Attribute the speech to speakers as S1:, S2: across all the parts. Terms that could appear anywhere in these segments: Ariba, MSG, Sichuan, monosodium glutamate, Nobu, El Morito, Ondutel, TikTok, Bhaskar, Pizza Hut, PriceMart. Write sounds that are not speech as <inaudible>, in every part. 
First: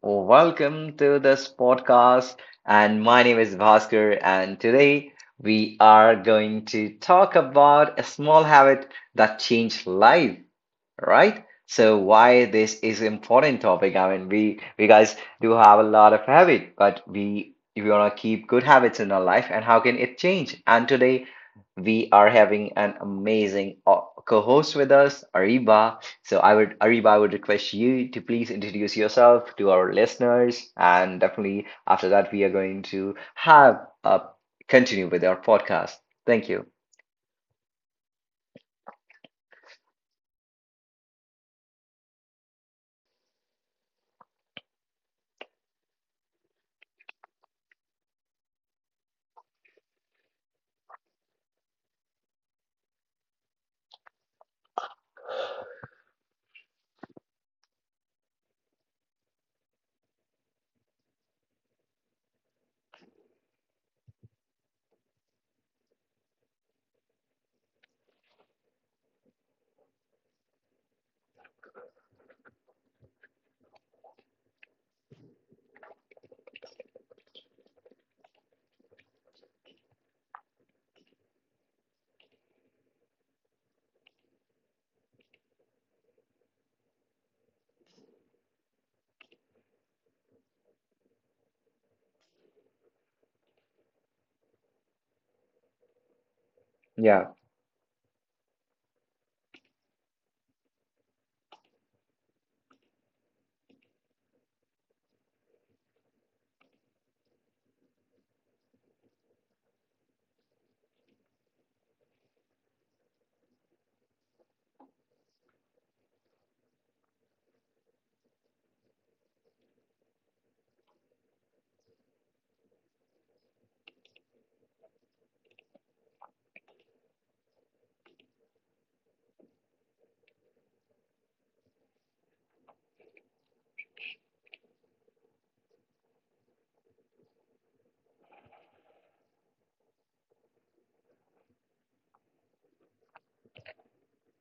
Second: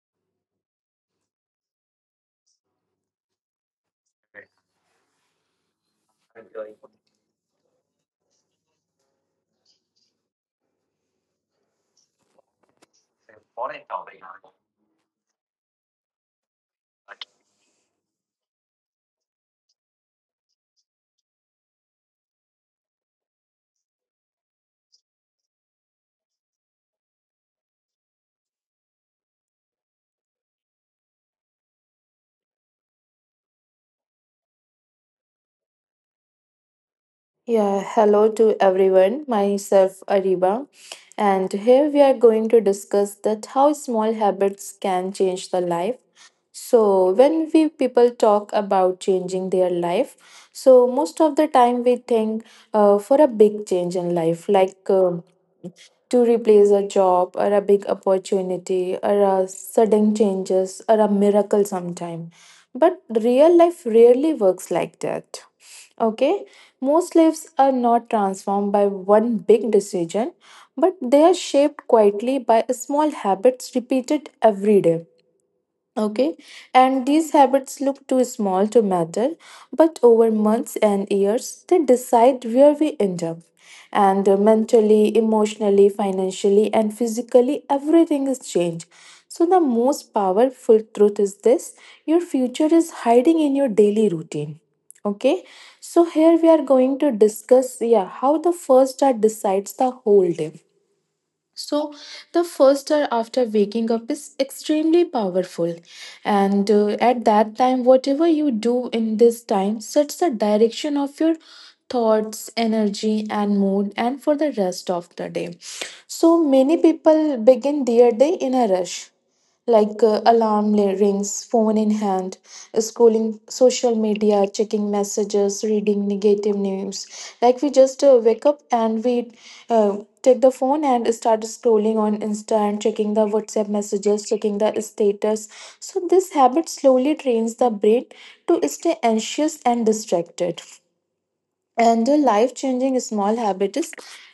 S1: Welcome to this podcast. And my name is Bhaskar. And today we are going to talk about a small habit that changed life, right? So why this is important topic? I mean, we guys do have a lot of habit, but we wanna keep good habits in our life, and how can it change? And today we are having an amazing co-host with us, Ariba. So I would Ariba, I would request you to please introduce yourself to our listeners, and definitely after that we are going to have a continue with our podcast. Thank you.
S2: Yeah, hello to everyone, myself Ariba, and here we are going to discuss that how small habits can change the life. So, when we people talk about changing their life, so most of the time we think for a big change in life, like to replace a job or a big opportunity or a sudden changes or a miracle sometime. But real life rarely works like that. Okay, most lives are not transformed by one big decision, but they are shaped quietly by small habits repeated every day. Okay, and these habits look too small to matter, but over months and years, they decide where we end up. And mentally, emotionally, financially, and physically, everything is changed. So, the most powerful truth is this: your future is hiding in your daily routine. Okay, so here we are going to
S1: Yeah.
S2: discuss, yeah, how the first hour decides the whole day. So, the first hour after waking up is extremely powerful, and at that time, whatever you do in this time sets the direction of your thoughts, energy, and mood, and for the rest of the day. So, many people begin their day in a rush, like alarm rings, phone in hand, scrolling social media, checking messages, reading negative news. Like we just wake up and we take the phone and start scrolling on Insta and checking the WhatsApp messages, checking the status. So, this habit slowly trains the brain to stay anxious and distracted. And a life changing small habit is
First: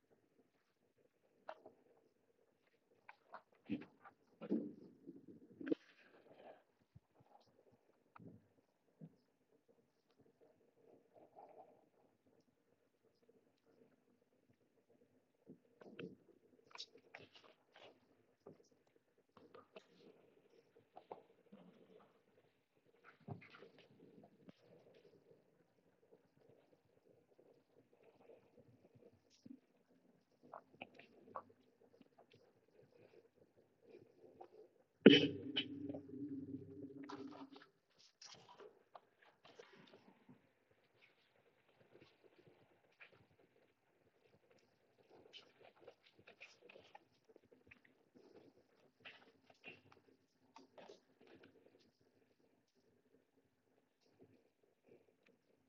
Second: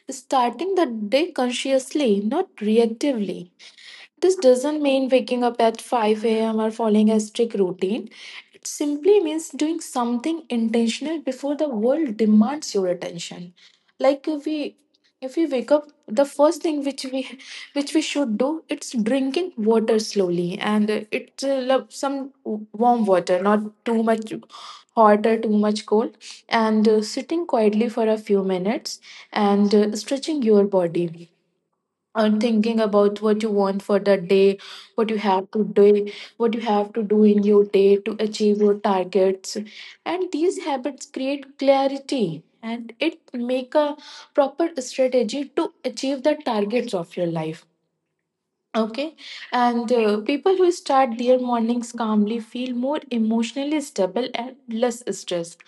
S2: starting the day consciously, not reactively. This doesn't mean waking up at 5 a.m. or following a strict routine. It simply means doing something intentional before the world demands your attention. Like if we wake up, the first thing which we should do, it's drinking water slowly, and some warm water, not too much hot or too much cold, and sitting quietly for a few minutes, and stretching your body, and thinking about what you want for the day, what you have to do, what you have to do in your day to achieve your targets. And these habits create clarity and it make a proper strategy to achieve the targets of your life. Okay, and people who start their mornings calmly feel more emotionally stable and less stressed.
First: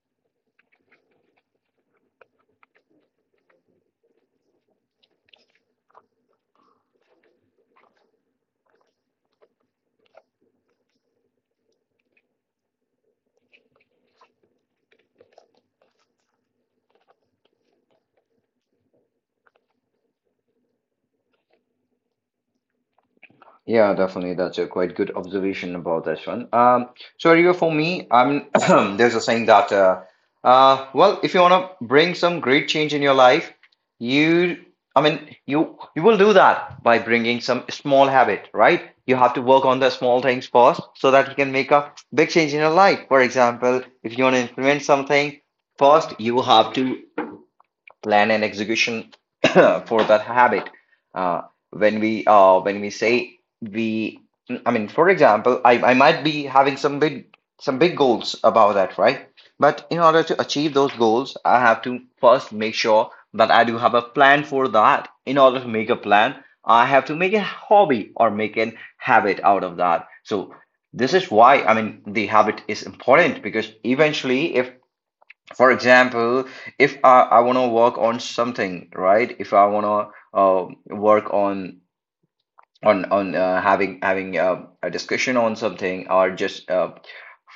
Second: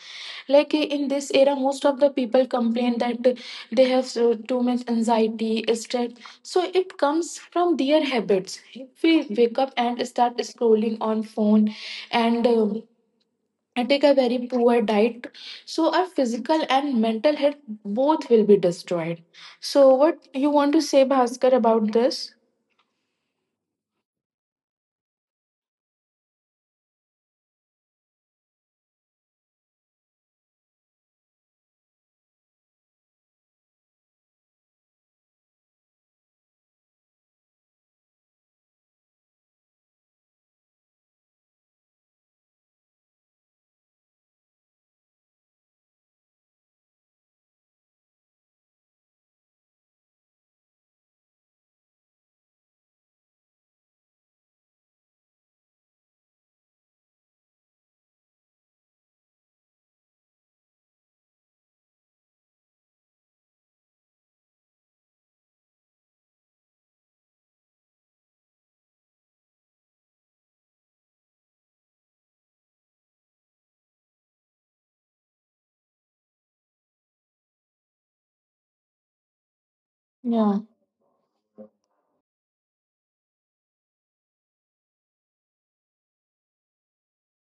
S2: Like in this era, most of the people complain that they have too much anxiety, stress. So it comes from their habits. If we wake up and start scrolling on phone and um, and take a very poor diet, so our physical and mental health both will be destroyed. So, what you want to say, Bhaskar, about this?
S1: Yeah, definitely. That's a quite good observation about this one. So Rigo, for me, I'm <clears throat> there's a saying that well, if you wanna bring some great change in your life, you I mean you will do that by bringing some small habit, right? You have to work on the small things first so that you can make a big change in your life. For example, if you want to implement something, first you have to plan and execution <coughs> <clears throat> for that habit. Uh, when we say we, I mean, for example, I might be having some big goals about that, right? But in order to achieve those goals, I have to first make sure that I do have a plan for that. In order to make a plan, I have to make a hobby or make an habit out of that. So this is why I mean the habit is important because eventually if for example if I, I want to work on something, right? If I want to
S2: Yeah.
S1: work on having having a discussion on something or just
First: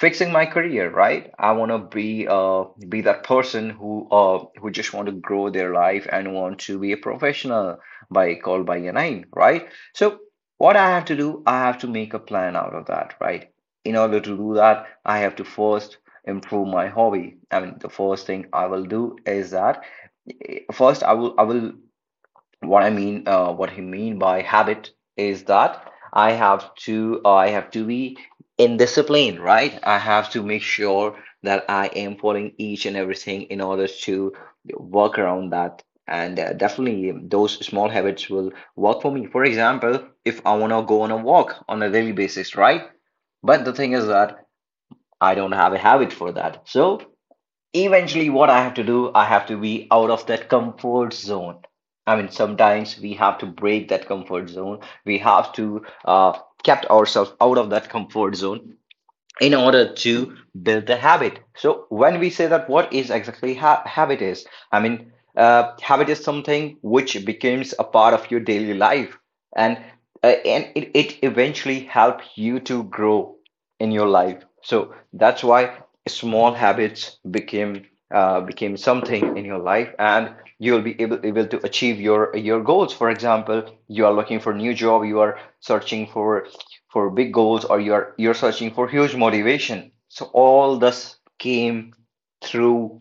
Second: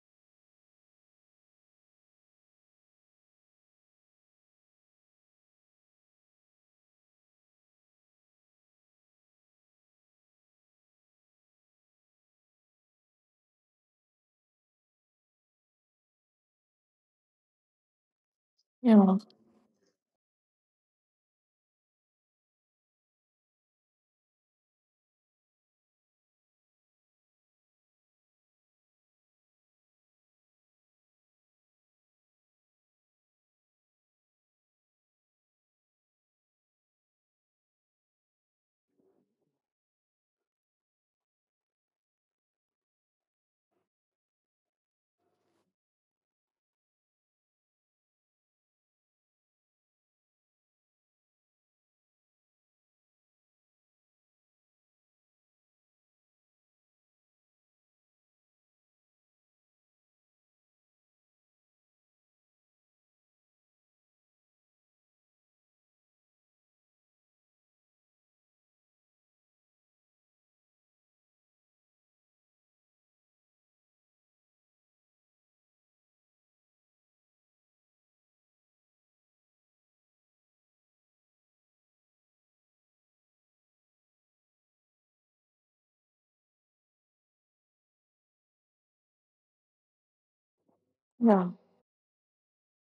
S1: fixing my career, right? I want to be that person who just want to grow their life and want to be a professional by called by your name, right? So what I have to do, I have to make a plan out of that, right? In order to do that I have to first improve my hobby. I mean the first thing I will do
S2: Yeah,
S1: is that first I will what I mean, what he mean by habit is that I have to be in discipline, right? I have to make sure that I am following each and everything in order to work around that. And definitely, those small habits will work for me. For example, if I want to go on a walk on a daily basis, right? But the thing is that I don't have a habit for that. So eventually what I have to do, I have to be out of that comfort zone. I mean sometimes we have to break that comfort zone, we have to kept ourselves out of that comfort zone in order to build the habit. So when we say that what is exactly habit is, I mean habit is something which becomes a part of your daily life and it eventually help you to grow in your life. So that's why small habits became became something in your life and you'll be able to achieve your goals. For example, you are looking for new job, you are searching for big goals, or you're searching for huge motivation. So all this
S2: yeah,
S1: came through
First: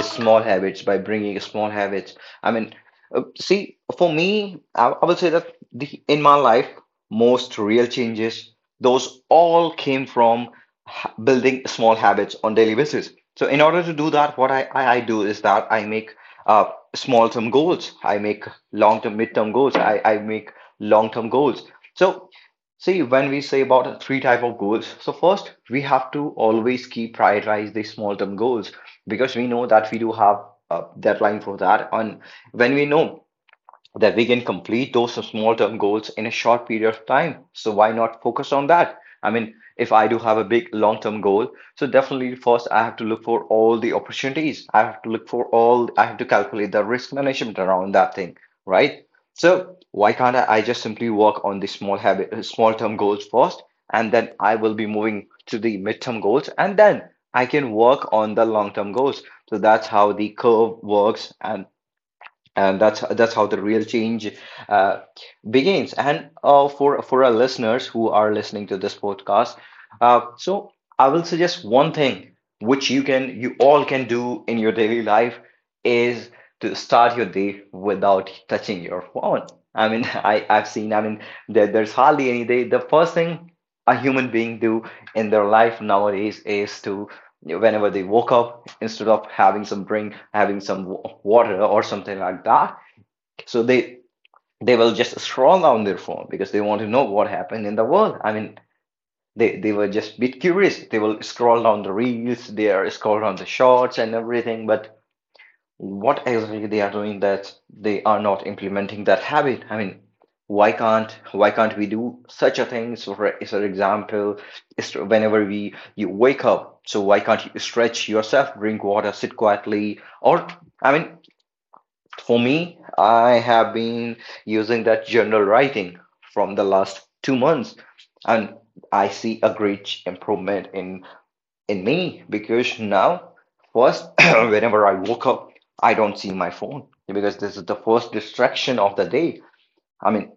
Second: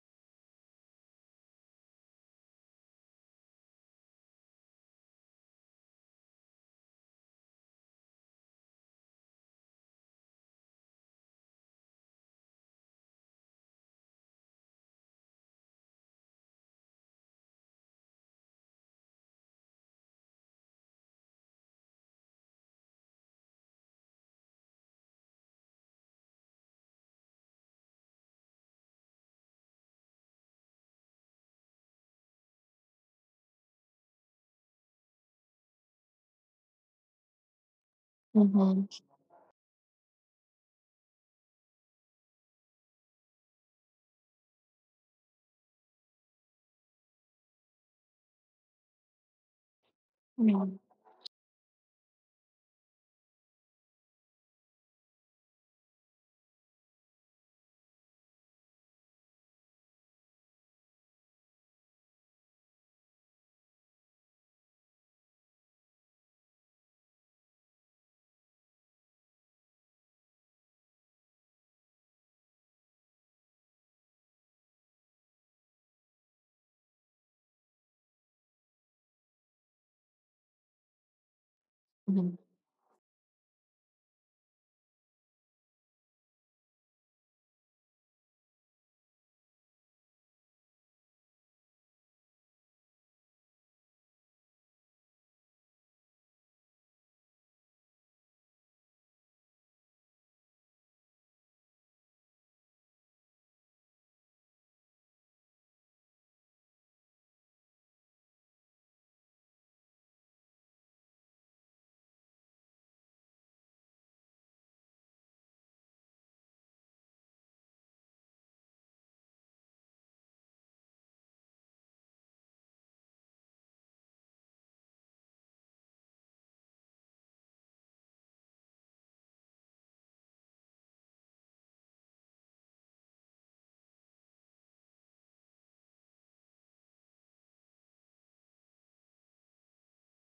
S1: small habits, by bringing small habits. I mean see, for me I will say that the in my life most real changes, those all came from building small habits on daily basis. So in order to do that what I do is that I make uh, small term goals, I make long term mid term goals, I make long term goals. So see, when we say about three type of goals, so first we have to always keep prioritize the small term goals because we know that we do have a deadline for that, and when we know that we can complete those small term goals in a short period of time. So why not focus on
S2: mhm,
S1: that? I mean, if I do have a big long term goal, so definitely first I have to look for all the opportunities. I have to look for all, I have to calculate the risk management around that thing, right? So why can't I
S2: yeah,
S1: just simply work on the small habit, small term goals first, and then I will be moving to the midterm goals, and then I can work on the long term goals. So that's how the curve works, and that's how the real change uh, begins. And for our listeners who are listening to this podcast, so I will suggest one thing which you can you all can do in your daily life is to start your day without touching your phone. I mean <laughs> I've seen. I mean there's hardly
S2: mhm.
S1: any day the first thing a human being do in their life nowadays is to whenever they woke up, instead of having some drink, having some water or something like that. So they will just scroll on their phone because they want to know what happened in the world. I mean they were just a bit curious, they will scroll down the reels, they are scroll down the shorts and everything. But what exactly they are doing, that they are not implementing that habit. I mean, why can't we do such a thing? So so for example, whenever we you wake up, so why can't you stretch yourself, drink water, sit quietly, or I mean, for me I have been using that journal writing from the last 2 months, and I see a great improvement in me. Because now first <coughs> <clears throat> whenever I woke up, I don't see my phone because this is the first distraction of the day. I mean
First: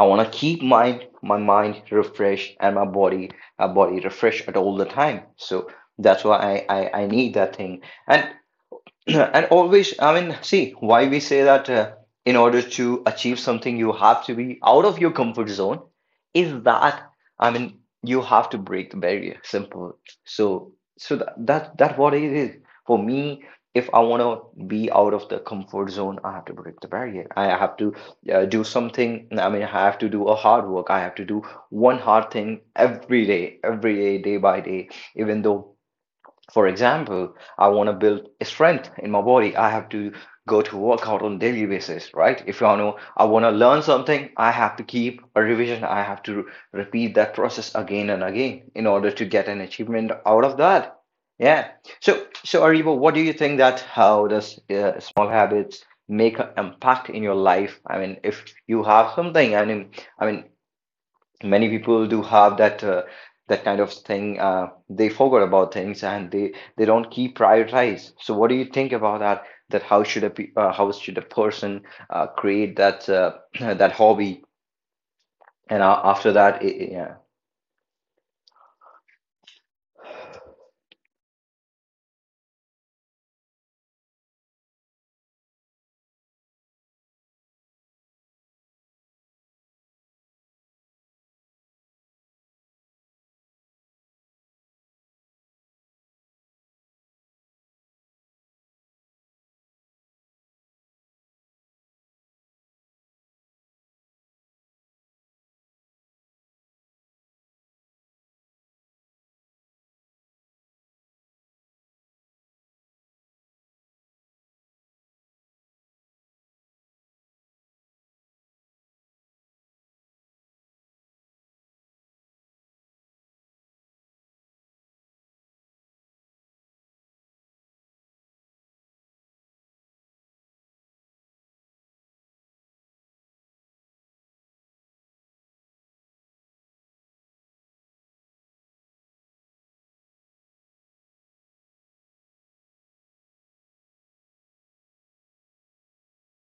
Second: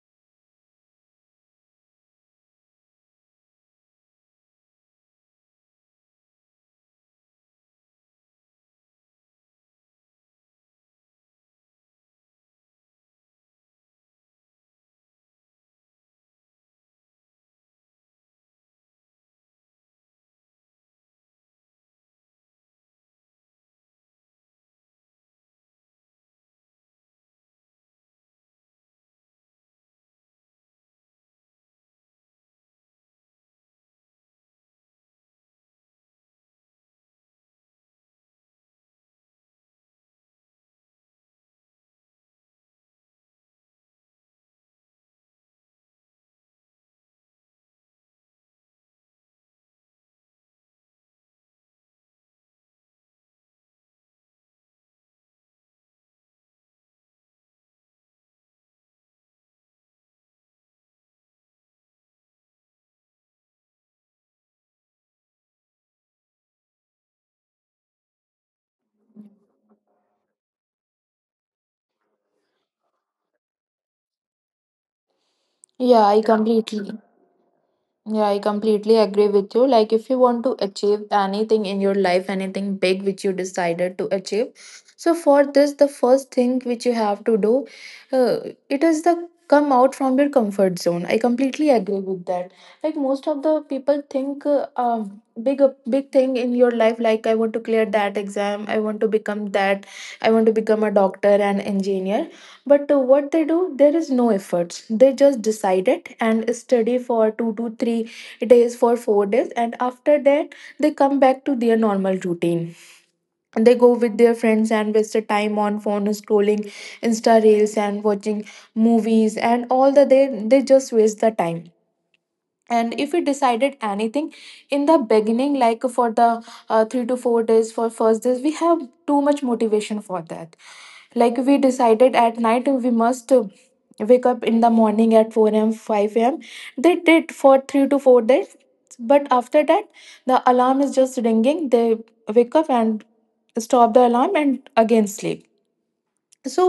S1: I want to keep my mind refreshed and my body a body refreshed at all the time. So that's why I need that thing. And <clears throat> and always I mean see why we say that in order to achieve something you have to be out of your comfort zone is that, I mean you have to break the barrier, simple. So so that what it is. For me if I want to be out of the comfort zone, I have to break the barrier, I have to do something. I mean I have to do a hard work, I have to do one hard thing every day, day by day. Even though for example, I want to build strength in my body, I have to go to workout on daily basis, right? If I know I want to learn something, I have to keep a revision. I have to repeat that process again and again in order to get an achievement out of that. Yeah. So, so Ariba, what do you think that how does small habits make an impact in your life? I mean, if you have something, I mean, many people do have that that kind of thing, they forgot about things and they don't keep prioritize. So what do you think about that, that how should a how should a person create that <clears throat> that hobby, and
S2: Yeah, I
S1: after that
S2: completely, yeah, I completely agree with you. Like, if you want to achieve anything in your life, anything big which you decided to achieve, so for this, the first thing which you have to do, uh, it is the come out from your comfort zone. I completely agree with that. Like most of the people think, big big thing in your life, like I want to clear that exam, I want to become that, I want to become a doctor and engineer. But what they do, there is no efforts. They just decide it and study for 2 to 3 days, for 4 days, and after that, they come back to their normal routine. They go with their friends and waste the time on phone scrolling, Insta reels, and watching movies, and all the, they just waste the time. And if we decided anything in the beginning, like for the 3 to 4 days, for first days we have too much motivation for that. Like we decided at night we must wake up in the morning at 4 a.m., 5 a.m. They did for 3 to 4 days, but after that the alarm is just ringing, they wake up and stop the alarm and again sleep. So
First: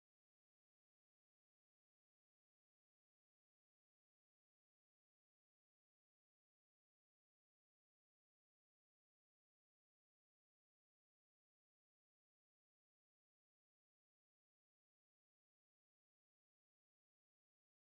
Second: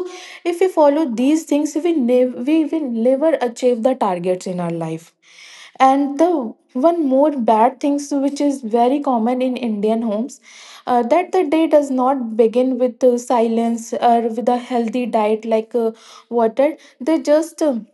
S2: if we follow these things, we will never achieve the targets in our life. And the one more bad things which is very common in Indian homes, that the day does not begin with silence or with a healthy diet like water. They just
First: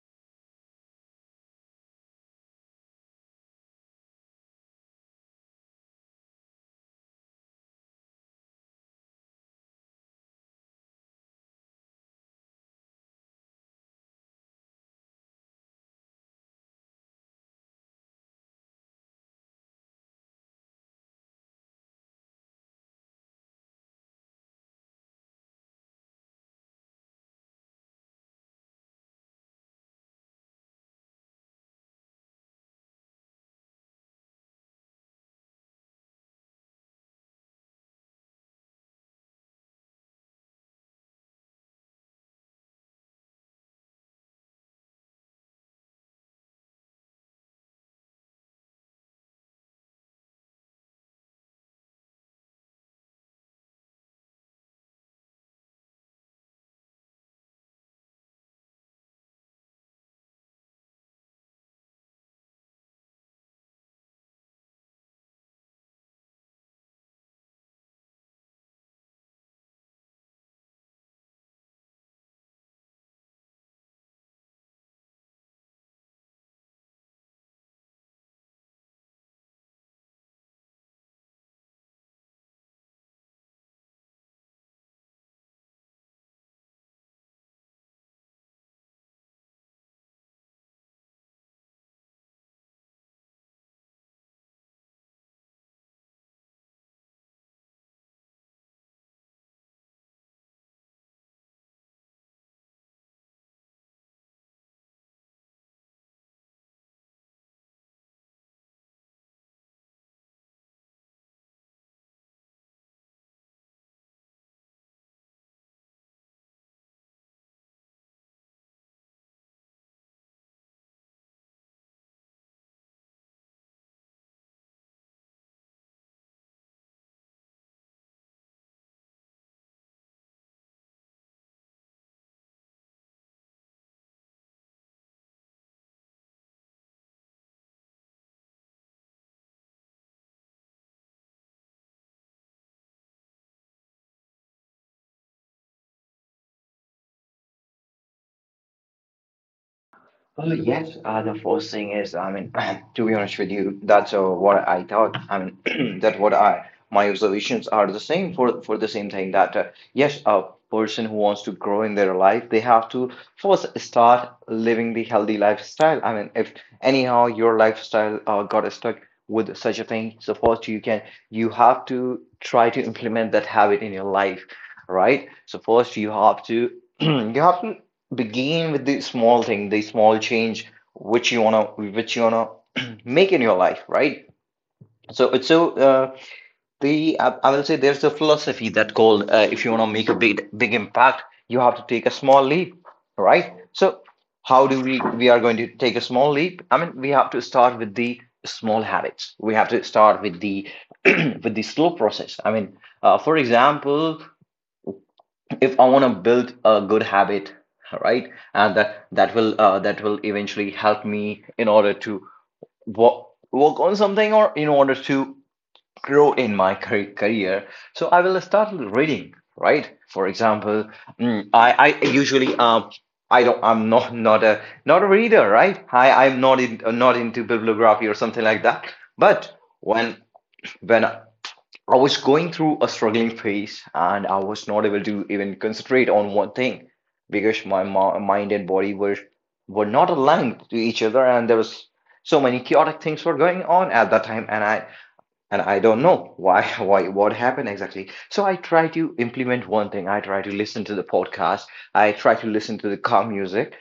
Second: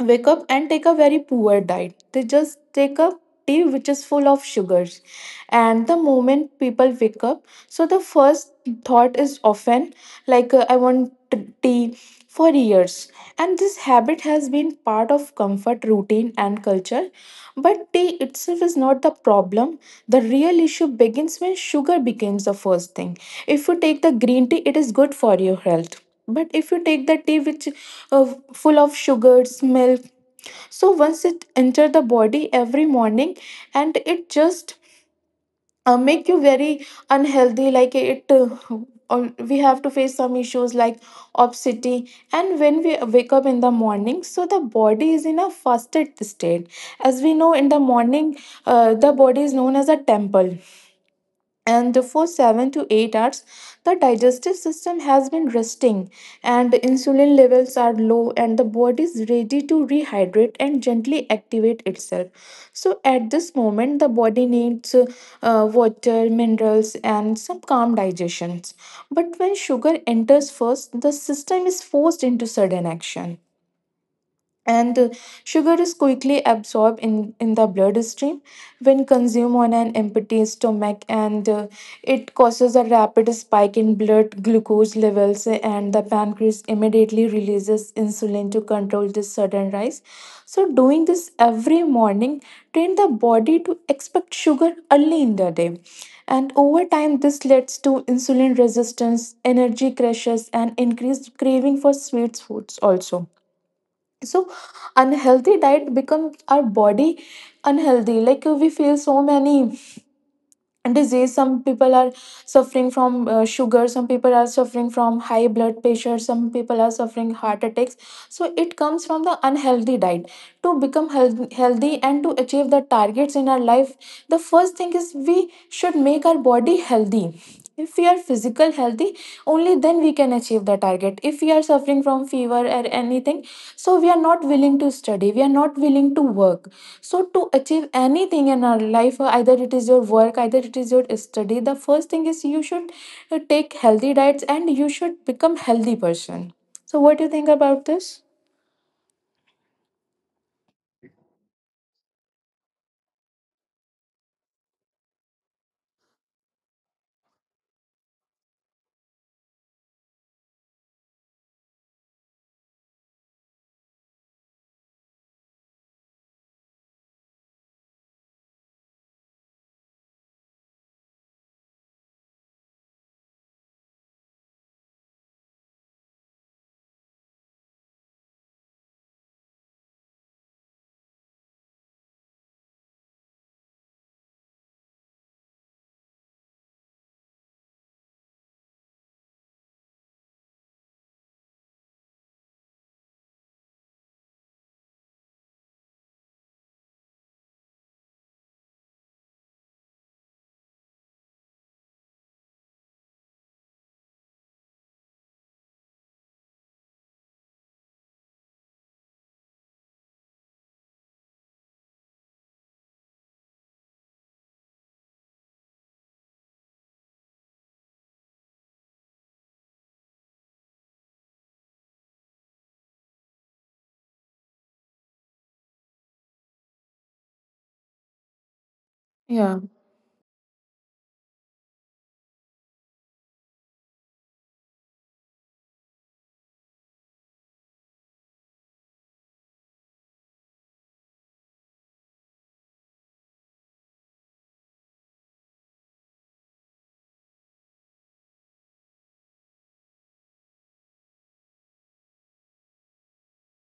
S2: wake up and take a very poor diet. They just take a tea which is full of sugars. And the moment people wake up, so the first thought is often like, I want tea, for years. And this habit has been part of comfort, routine, and culture. But tea itself is not the problem. The real issue begins when sugar becomes the first thing. If you take the green tea, it is good for your health. But if you take the tea which full of sugars, milk, so once it enter the body every morning, and it just make you very unhealthy, like it we have to face some issues like obesity. And when we wake up in the morning, so the body is in a fasted state. As we know, in the morning the body is known as a temple, and for 7 to 8 hours the digestive system has been resting and insulin levels are low, and the body is ready to rehydrate and gently activate itself. So at this moment the body needs water, minerals, and some calm digestions. But when sugar enters first, the system is forced into sudden action. And sugar is quickly absorbed in the bloodstream when consumed on an empty stomach. And it causes a rapid spike in blood glucose levels, and the pancreas immediately releases insulin to control this sudden rise. So doing this every morning train the body to expect sugar early in the day, and over time this leads to insulin resistance, energy crashes, and increased craving for sweet foods also. So unhealthy diet becomes our body unhealthy. Like we feel so many disease. Some people are suffering from sugar, some people are suffering from high blood pressure, some people are suffering heart attacks. So it comes from the unhealthy diet. To become healthy and to achieve the targets in our life, the first thing is we should make our body healthy. If we are physical healthy, only then we can achieve the target. If we are suffering from fever or anything, so we are not willing to study, we are not willing to work. So to achieve anything in our life, either it is your work, either it is your study, the first thing is you should take healthy diets and you should become healthy person. So what do you think about this?
S1: Yes, the first thing is, I mean, <clears throat> to be honest with you, that's what I thought. I mean, <clears throat> that what I my observations are the same for the same thing. That yes, a person who wants to grow in their life, they have to first start living the healthy lifestyle. I mean, if anyhow your lifestyle got stuck with such a thing, so first you have to try to implement that habit in your life, right? So first you have to <clears throat> you have to begin with the small thing, the small change which you wanna which you wanna <clears throat> make in your life, right? So it's so the I will say there's a philosophy that called if you wanna make a big impact, you have to take a small leap, right? So how do we are going to take a small leap? I mean, we have to start with the small habits, we have to start with the <clears throat> with the slow process. I mean, for example, if I want to build a good habit, right, and that will that will eventually help me in order to work work on something, or in order to grow in my career. So I will start with reading, right? For example, I usually I don't. I'm not a not a reader, right? I'm not in, not into bibliography or something like that. But
S2: Yeah,
S1: when when I was going through a struggling phase and I was not able to even concentrate on one thing, because my mind and body were not aligned to each other, and there was so many chaotic things were going on at that time, and I don't know why <laughs> why what happened exactly. So I try to implement one thing. I try to listen to the podcast. I try to listen to the calm music,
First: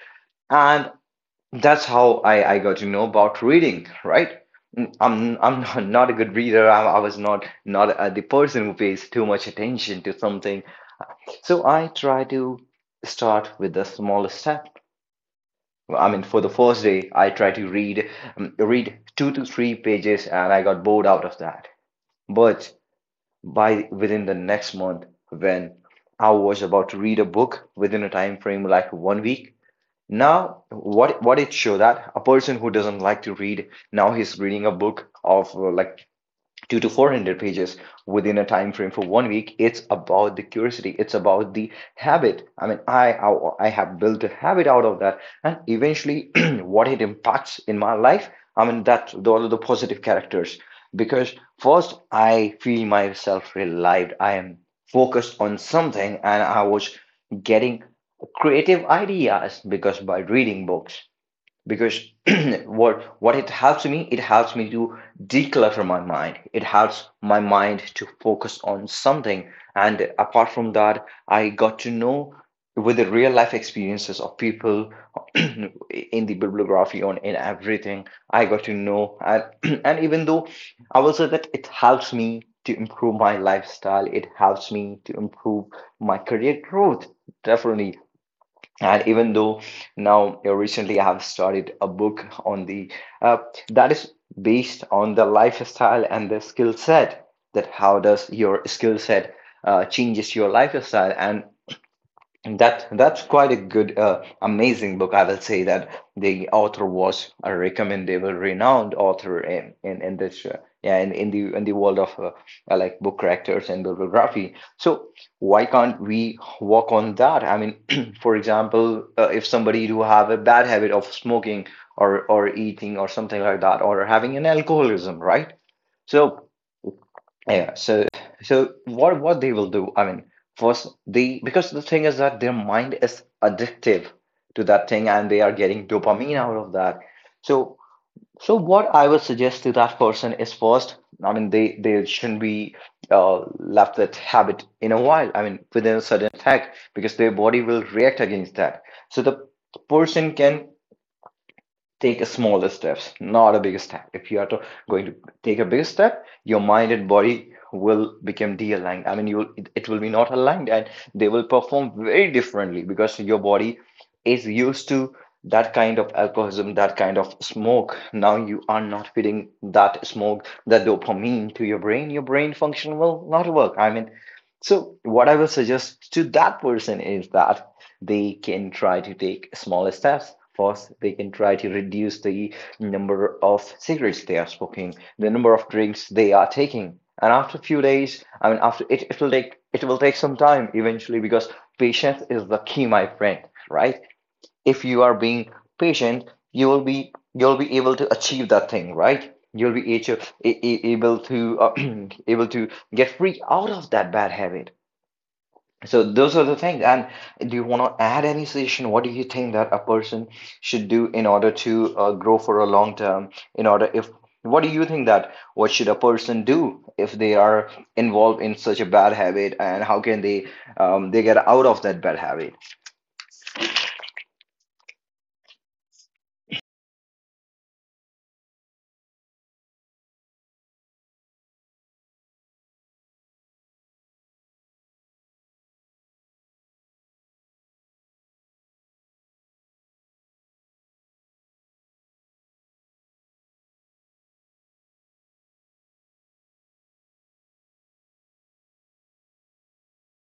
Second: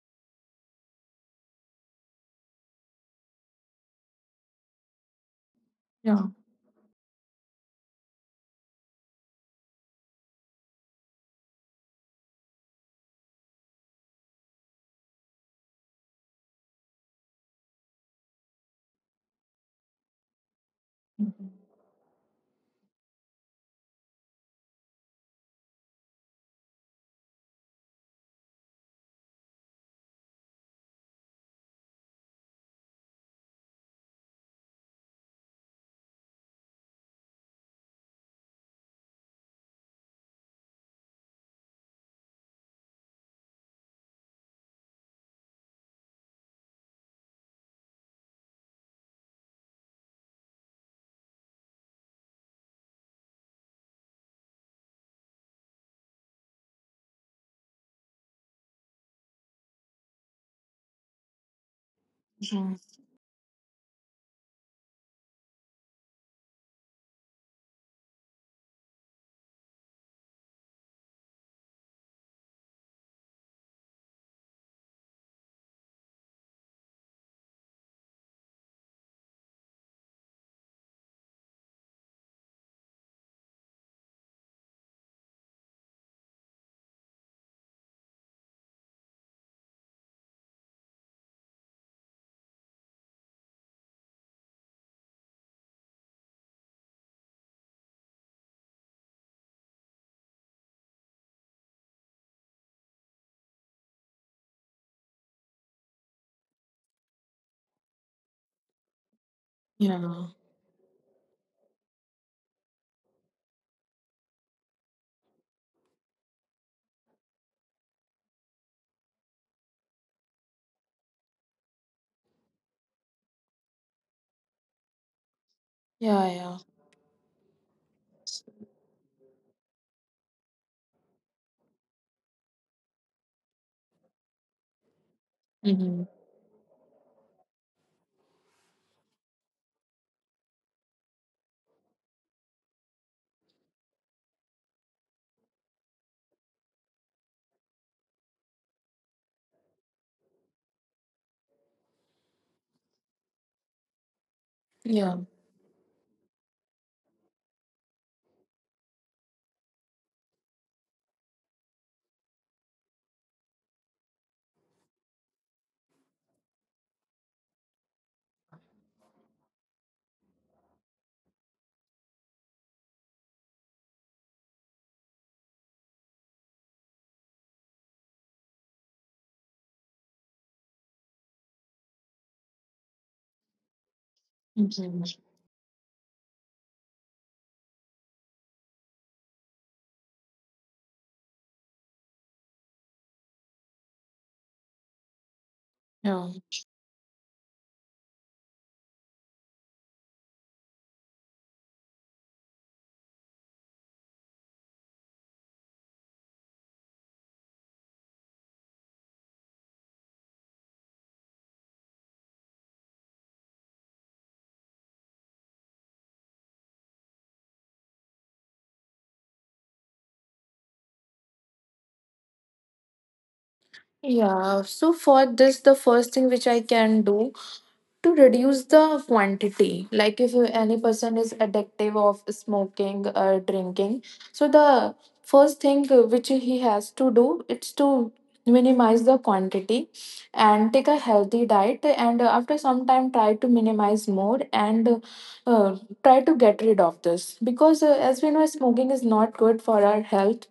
S1: and that's how I got to know about reading, right? Mm, I'm <laughs> not a
S2: yeah.
S1: good reader. I was not the person who pays too much attention to something. So I try to start with the smallest step. I mean, for the first day, I try to read 2 to 3 pages, and I got bored out of
S2: Mhm.
S1: that. But by within the next month, when I was about to read a book within a time frame like 1 week, now, what it show that a person who doesn't like to read now he's reading a book of like two to 400 pages within a time frame for 1 week. It's about the curiosity, it's about the habit. I mean, I have built a habit out of that, and eventually <clears throat> what it impacts in my life, I mean, that those are the positive characters. Because first I feel myself relieved, I am focused on something, and I was getting creative ideas because by reading books, because <clears throat> what it helps me, it helps me to declutter my mind, it helps my mind to focus on something. And apart from that, I got to know with the real life experiences of people, <clears throat> in the bibliography on in everything, I got to know. And <clears throat> and even though, I will say that it helps me to improve my lifestyle, it helps me to improve my career growth, definitely. And even though now recently I have started a book on the uh, that is based on the lifestyle and the skill set, that how does your skill set changes your lifestyle. And that's quite a good, amazing book. I will say that the author was a recommendable, renowned author in in,
S2: Yeah.
S1: in this, yeah, in the world of like book characters and bibliography. So why can't we work on that? I mean, <clears throat> for example, if somebody do have a bad habit of smoking, or eating or something like that, or having an alcoholism, right?
S2: Yeah, yeah.
S1: So. Yeah, so what they will do, I mean, first they, because the thing is that their mind is addictive to that thing and they are getting
S2: Hmm.
S1: dopamine out of that. So what I would suggest to that person is first, I mean, they shouldn't be left that habit in a while. I mean, within a certain attack because their body will react against that. So the person can take a smaller steps, not a big step. If you are to,
S2: Yeah.
S1: going to take a big step, your mind and body will become de-aligned. I mean, you will, it will be not aligned, and they will perform very differently because your body is used to that kind of alcoholism, that kind of smoke. Now you are not feeding that smoke, that dopamine to your brain. Your brain function will not work. I mean, so what I will suggest to that person is that they can try to take small steps. First, they can try to reduce the number of cigarettes they are
S2: Mhm.
S1: smoking, the number of drinks they are taking. And after a few days, I mean, after it will take some time eventually, because patience is the key, my friend. Right? If you are being
S2: Yeah.
S1: patient, you will be you'll be able to achieve that thing. Right? You'll be able to able to <clears throat> able to get free out of that bad habit. So those are the things. And do you want to add any suggestion? What do you think that a person should do in order to grow for a long term? In order, if what do you think that what should a person do if they are involved in such a bad habit, and how can they get out of that bad habit?
S2: Yeah, so for this, the first thing which I can do to reduce the quantity, like if any person is addictive of smoking or drinking, so the first thing which he has to do, it's to minimize the quantity and take a healthy diet, and after some time try to minimize more and uh, try to get rid of this, because as we know smoking is not good for our health.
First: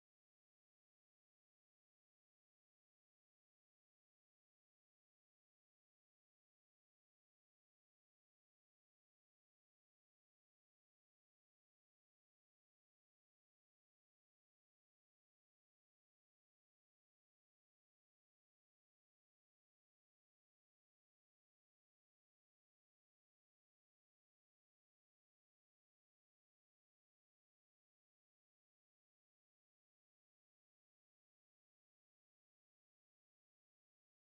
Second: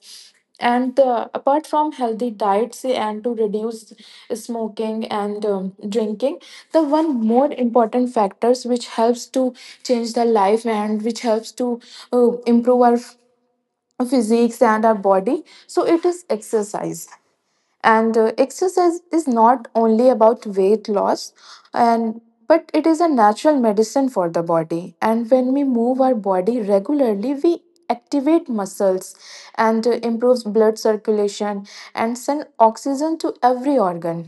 S2: And apart from healthy diets and to reduce smoking and drinking, the one more important factors which helps to change the life and which helps to improve our physiques and our body, so it is exercise. And exercise is not only about weight loss, and but it is a natural medicine for the body. And when we move our body regularly, we activate muscles and improves blood circulation and send oxygen to every organ.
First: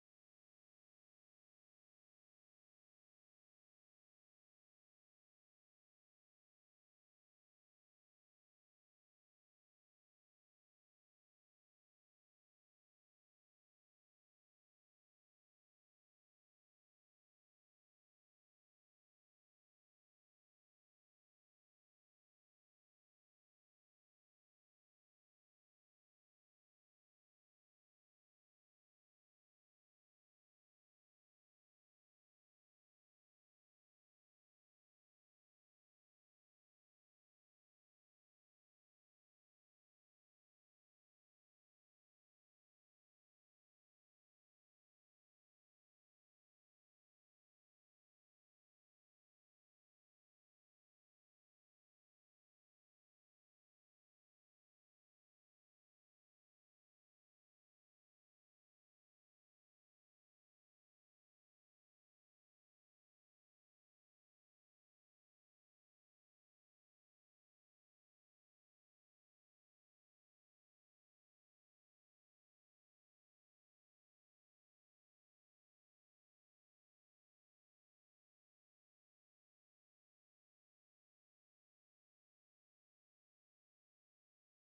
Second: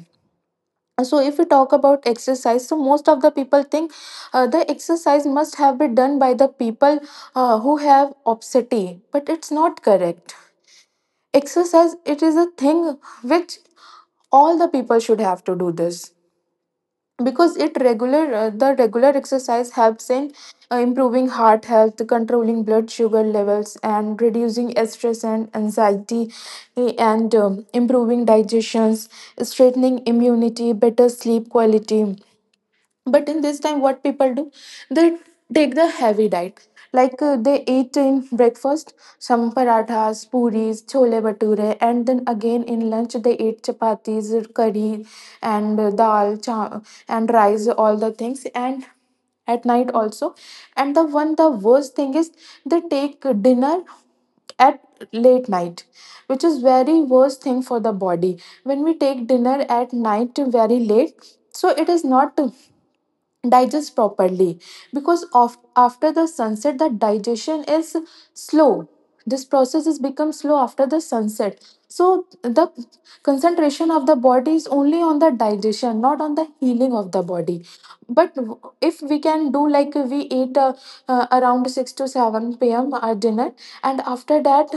S2: So if we talk about exercise, so most of the people think the exercise must have been done by the people who have obesity, but it's not correct. Exercise, it is a thing which all the people should have to do this, because it regular the regular exercise helps in improving heart health, controlling blood sugar levels and reducing stress and anxiety, and improving digestions, strengthening immunity, better sleep quality. But in this time, what people do, they take the heavy diet, like they eat in breakfast some parathas, puris, chole bhature, and then again in lunch they eat chapatis, curry, and and rice, all the things, and at night also. And the one, the worst thing is, they take dinner at late night, which is very worst thing for the body. When we take dinner at night very late, so it is not digest properly, because of after the sunset the digestion is slow, this process is become slow after the sunset. So the concentration of the body is only on the digestion, not on the healing of the body. But if we can do like we eat around 6 to 7 p.m. our dinner, and after that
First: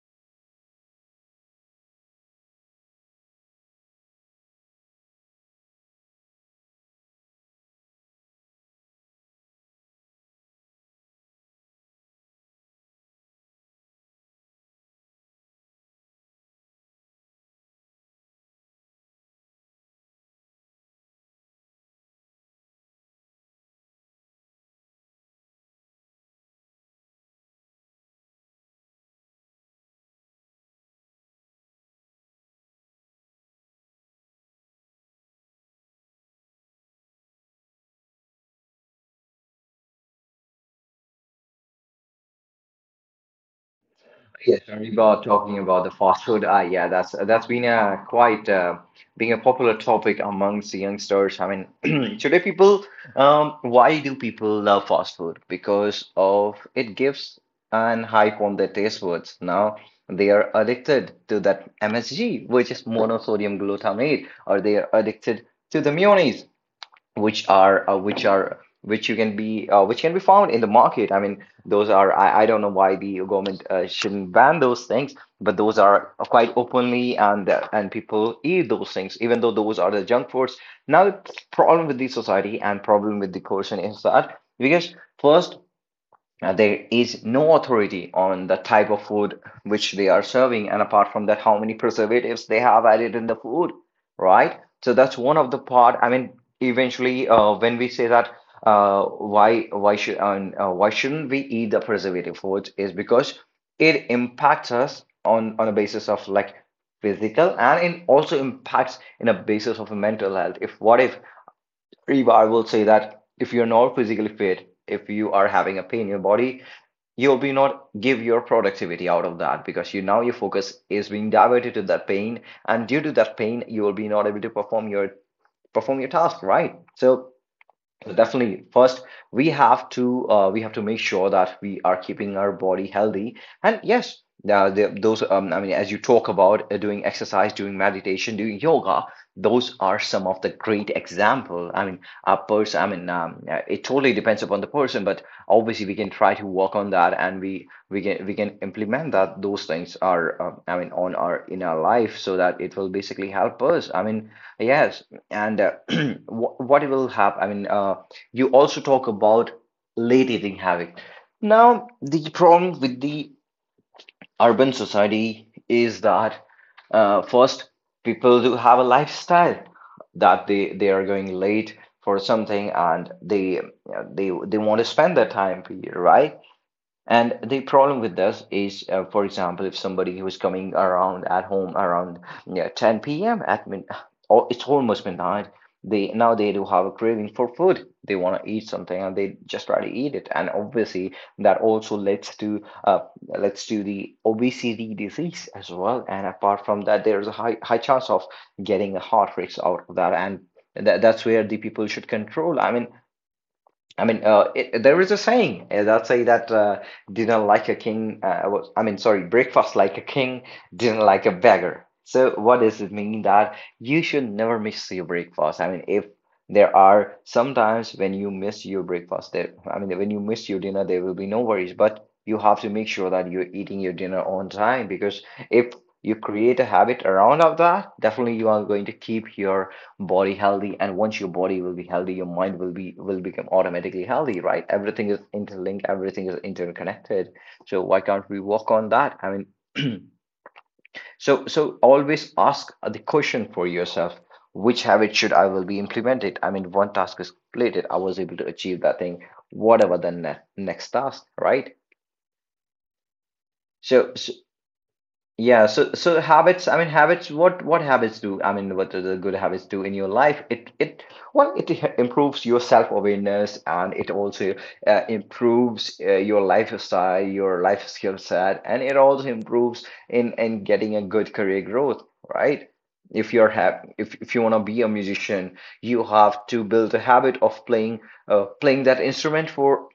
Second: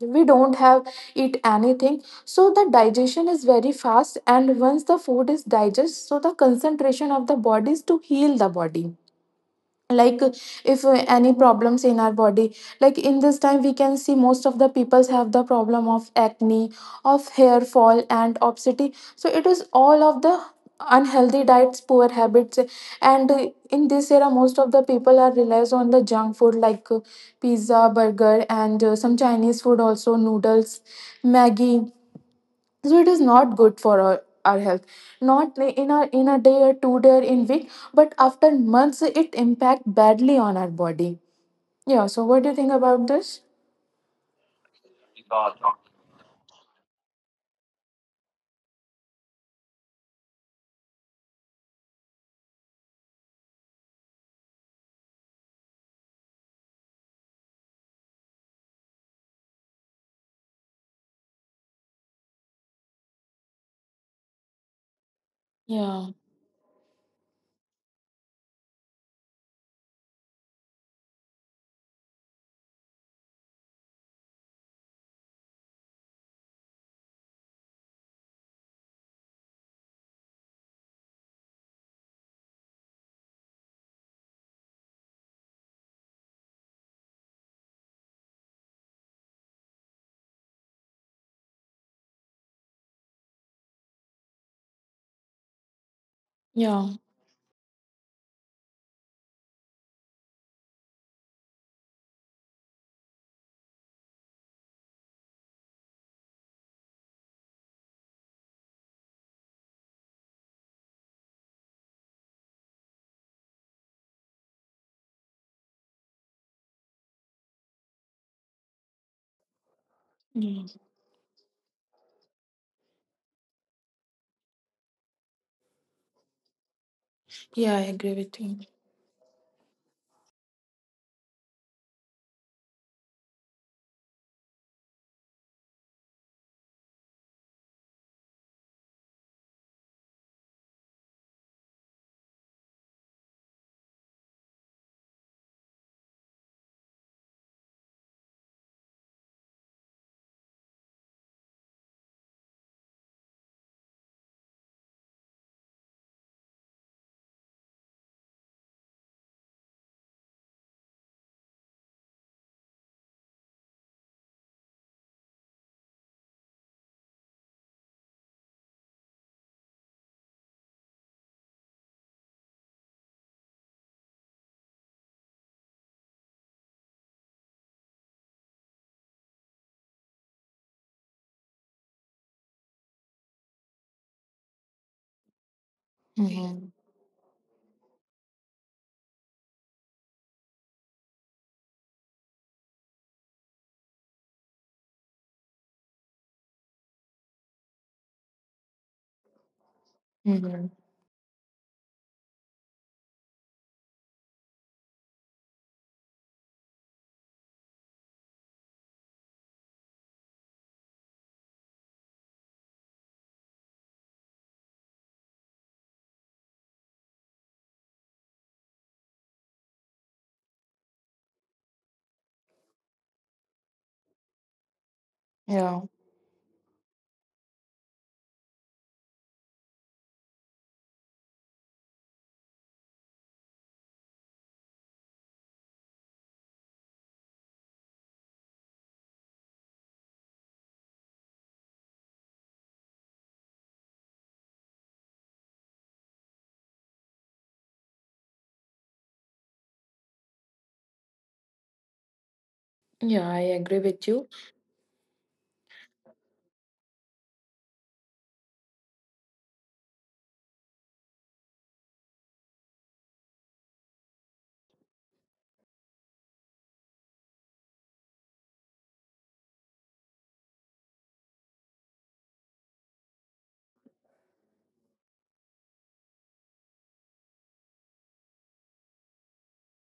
S2: we don't have eat anything, so the digestion is very fast, and once the food is digested, so the concentration of the body is to heal the body. Like, if any problems in our body, like in this time we can see most of the peoples have the problem of acne, of hair fall and obesity. So it is all of the unhealthy diets, poor habits. And in this era most of the people are relies on the junk food, like pizza, burger, and some Chinese food also, noodles, maggie. So it is not good for our health, not in our in a day or 2 day or in week, but after months it impact badly on our body. Yeah, so what do you think about this?
S1: Yes, Riba, talking about the fast food. Ah, yeah, that's been a quite being a popular topic amongst the youngsters. I mean, <clears throat> today people, why do people love fast food? Because of it gives an hype on their taste buds. Now they are addicted to that MSG, which is monosodium glutamate, or they are addicted to the
S2: Yeah.
S1: mayonnaise which are which you can be which can be found in the market. I mean, those are I don't know why the government shouldn't ban those things, but those are quite openly, and people eat those things even though those are the junk foods. Now the problem with the society and problem with the coercion is that, because first, there is no authority on the type of food which they are serving, and apart from that, how many preservatives they have added in the food, right? So that's one of the part. I mean,
S2: Yeah.
S1: eventually, when we say that, why should why shouldn't we eat the preservative foods is because it impacts us on a basis of like physical, and it also impacts in a basis of mental health. If Reba, I will say that if you're not physically fit, if you are having a pain in your body, you'll be not give your productivity out of that because you now your
S2: Yeah,
S1: focus is being diverted to that pain, and due to that pain you will be not able to perform your task, right? so
S2: yeah, I
S1: so
S2: agree with you.
S1: definitely, first we have to make sure that we are keeping our body healthy. And yes, now the, those I mean, as you talk about doing exercise, doing meditation, doing yoga, those are some of the great example. I mean, a person. I mean, it totally depends upon the person, but obviously we can try to work on that, and we can we can implement that. Those things are I mean on our in our life, so that it will basically help us. I mean, yes. And <clears throat> what it will happen, I mean, you also talk about late evening habit. Now, the problem with the urban society is that first, people do have a lifestyle that they are going late for something and they they want to spend their time period, right? And the problem with this is, for example, if somebody who is coming around at home around, yeah, 10 p.m. at min, oh, it's almost midnight. They now they do
S2: Hmm.
S1: have a craving for food. They want to eat something and they just try to eat it. And obviously, that also leads to the obesity disease as well. And apart from that, there's a high chance of getting a heart rate out of that. And
S2: Hmm.
S1: that, that's where the people should control. I mean, there is a saying that say that dinner like a king. Was- I mean, sorry, breakfast like a king, dinner like a beggar. So what does it mean that you should never miss your breakfast? I mean, if there are sometimes when you miss your breakfast, there. I mean, when you miss your dinner, there will be no worries. But you have to make sure that you're eating your dinner on time, because if
S2: Yeah,
S1: you create a habit around of that, definitely you are going to keep your body healthy. And once your body will be healthy, your mind will be will become automatically healthy. Right? Everything is interlinked, everything is interconnected. So why can't we work on that? I mean, <clears throat> so always ask the question for yourself: which habit should I will be implemented? I mean, one task is completed, I was able to achieve that thing, whatever the next task, right?
S2: yeah, I agree with
S1: so,
S2: you.
S1: so yeah, so habits, I mean habits, what habits do, I mean, what are the good habits do in your life? It well, improves your self-awareness, and it also improves your lifestyle, your life skill set, and it also improves in getting a good career growth, right? If you want to be a musician, you have to build a habit of playing playing that instrument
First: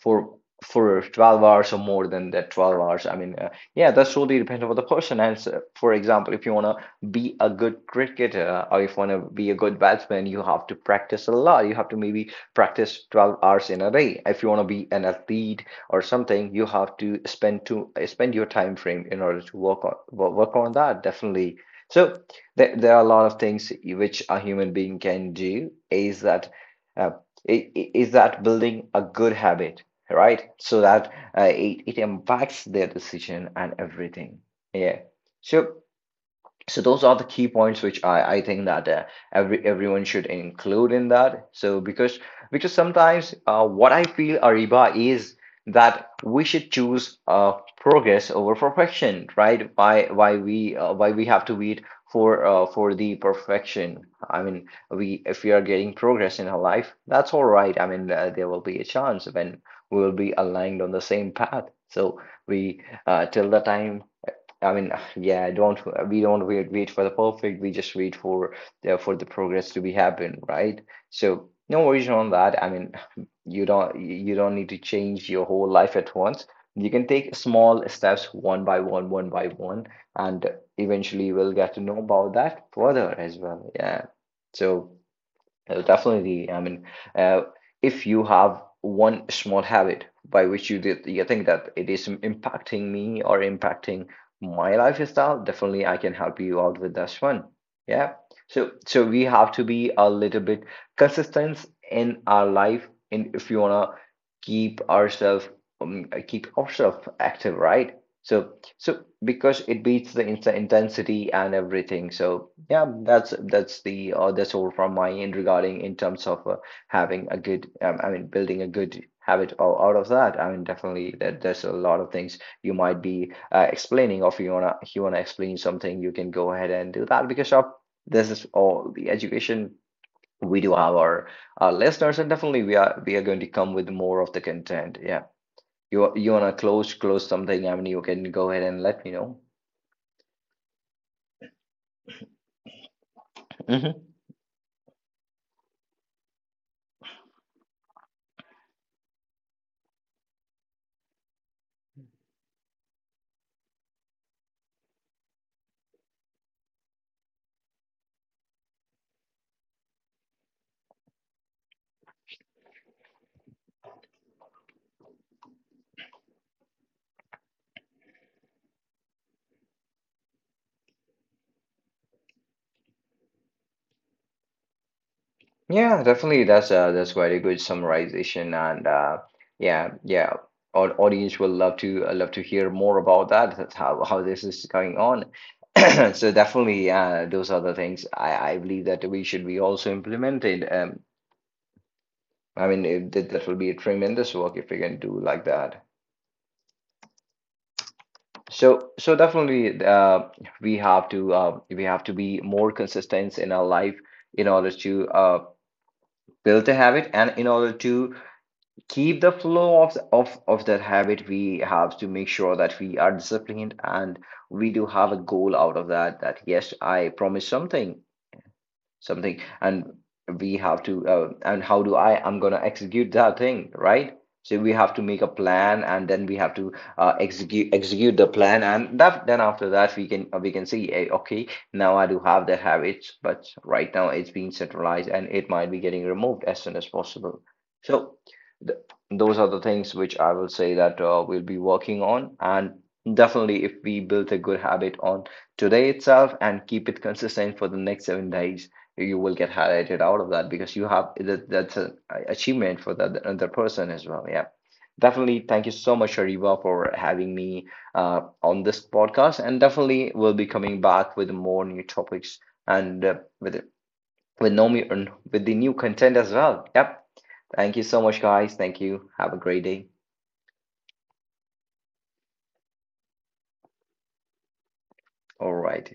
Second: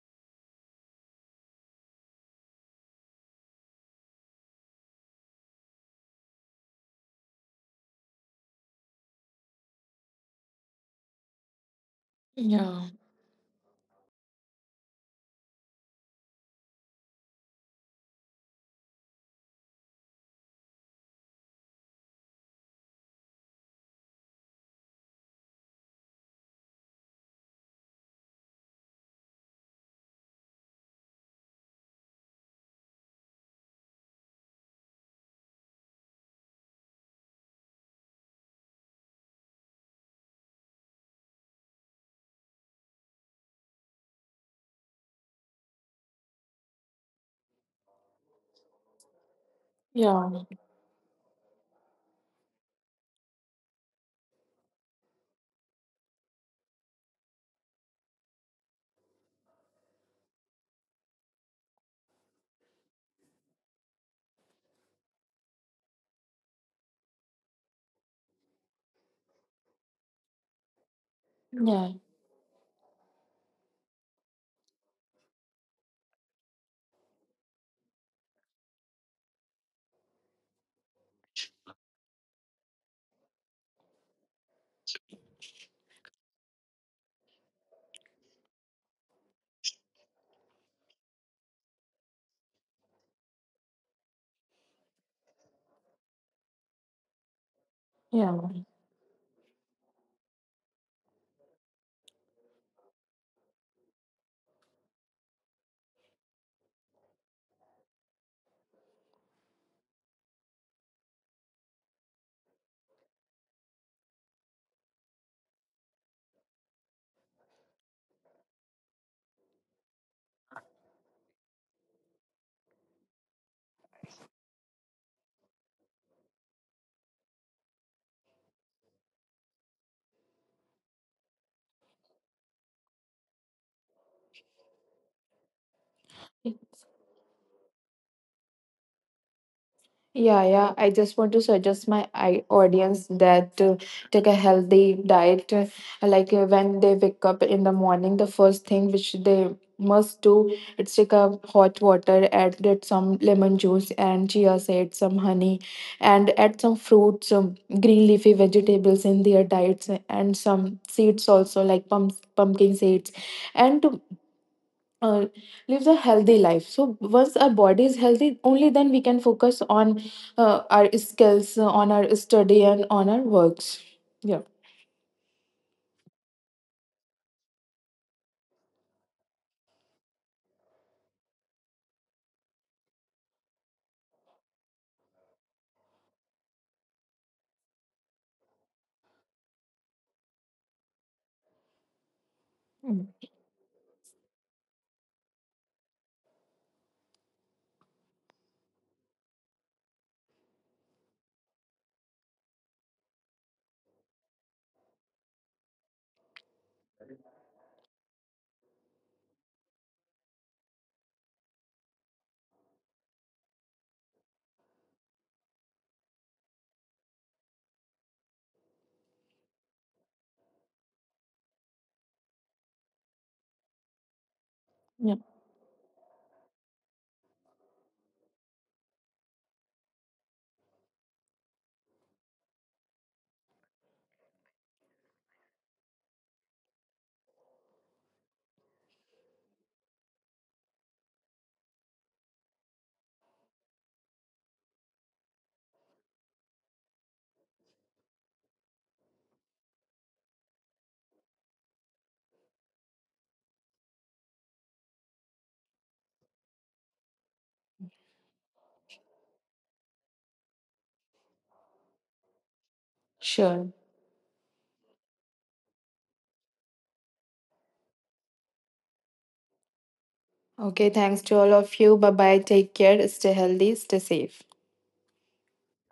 S1: for for 12 hours or more than that 12 hours, yeah, that's totally depends on the person. And so, for example, if you want to be a good cricketer or if you want to be a good batsman, you have to practice a lot. You have to maybe
S2: Yeah.
S1: practice 12 hours in a day. If you want to be an athlete or something, you have to spend your time frame in order to work on work on that, definitely. So there are a lot of things which a human being can do, is that uh, is that building a good habit, right? So that it impacts their decision and everything. Yeah. So, so those are the key points which I think that everyone should include in that. So because sometimes what I feel, Ariba, is that we should choose progress over perfection, right? Why
S2: Yeah.
S1: why we why we have to wait for the perfection? I mean, we, if we are getting progress in our life, that's all right. I mean, there will be a chance when we will be aligned on the same path. So we till the time, I mean, yeah, don't, we don't wait for the perfect. We just wait for the progress to be happen, right? So no
S2: Yeah.
S1: worries on that. I mean, you don't need to change your whole life at once. You can take small steps one by one, and eventually we'll get to know about that further as well. Yeah. So definitely. I mean, uh, if you have one small habit by which you did, you think that it is impacting me or impacting my lifestyle, definitely I can help you out with this one. Yeah.
S2: Yeah.
S1: So, so we have to be a little bit consistent in our life, and if you wanna keep ourselves, keep ourselves active, right? So, so because it beats the intensity and everything. So yeah, that's the that's all from my end regarding in terms of having a good I mean building a good habit out of that. I mean, definitely, that there's a lot of things you might be explaining, or if you wanna, if you wanna explain something, you can go ahead and do that, because of this is all the education. We do have our listeners, and definitely we are going to come with more of the content. Yeah. You wanna close something, I mean, you can go ahead and let me know.
S2: Yeah, yeah. I just want to suggest my audience that to
S1: Hmm.
S2: take a healthy diet. Like when they wake up in the morning, the first thing which they must do, it's take a hot water, add it some lemon juice and chia seeds, some honey, and add some fruits, some green leafy vegetables in their diets, and some seeds also like pump, pumpkin seeds, and uh, lives a healthy life. So once our body is healthy, only then we can focus on our skills, on our study and on our works. Yeah.
S1: Yeah, definitely. That's very good summarization, and yeah, yeah. Our audience will love to love to hear more about that. That's how this is going on. <clears throat> So definitely, those are the things I believe that we should be also implemented. I mean, it,
S2: Mm.
S1: that that will be a tremendous work if we can do like that. So, so definitely, we have to be more consistent in our life in order to uh build a habit, and in order to keep the flow of that habit, we have to make sure that we are disciplined, and we do have a goal out of that. That yes, I promise something, something, and we have to and how do I'm gonna execute that thing, right? So we have to
S2: Yeah.
S1: make a plan, and then we have to execute the plan, and that, then after that, we can see, eh, okay, now I do have the habits, but right now it's being centralized and it might be getting removed as soon as possible. So th- those are the things which I will say that we'll be working on. And definitely, if we build a good habit on today itself and keep it <laughs> consistent for the next 7 days, you will get highlighted out of that, because you have that, that's an achievement for the other person as well. Yeah, definitely. Thank you so much, Shariva, for having me on this podcast, and definitely we'll be coming back with more new topics and
S2: Sure.
S1: with Nomi and with the new content as well. Yep. Thank you so much, guys. Thank you. Have a great day.
S2: Okay, thanks to all of you. Bye bye, take care, stay healthy, stay safe.
S1: All right.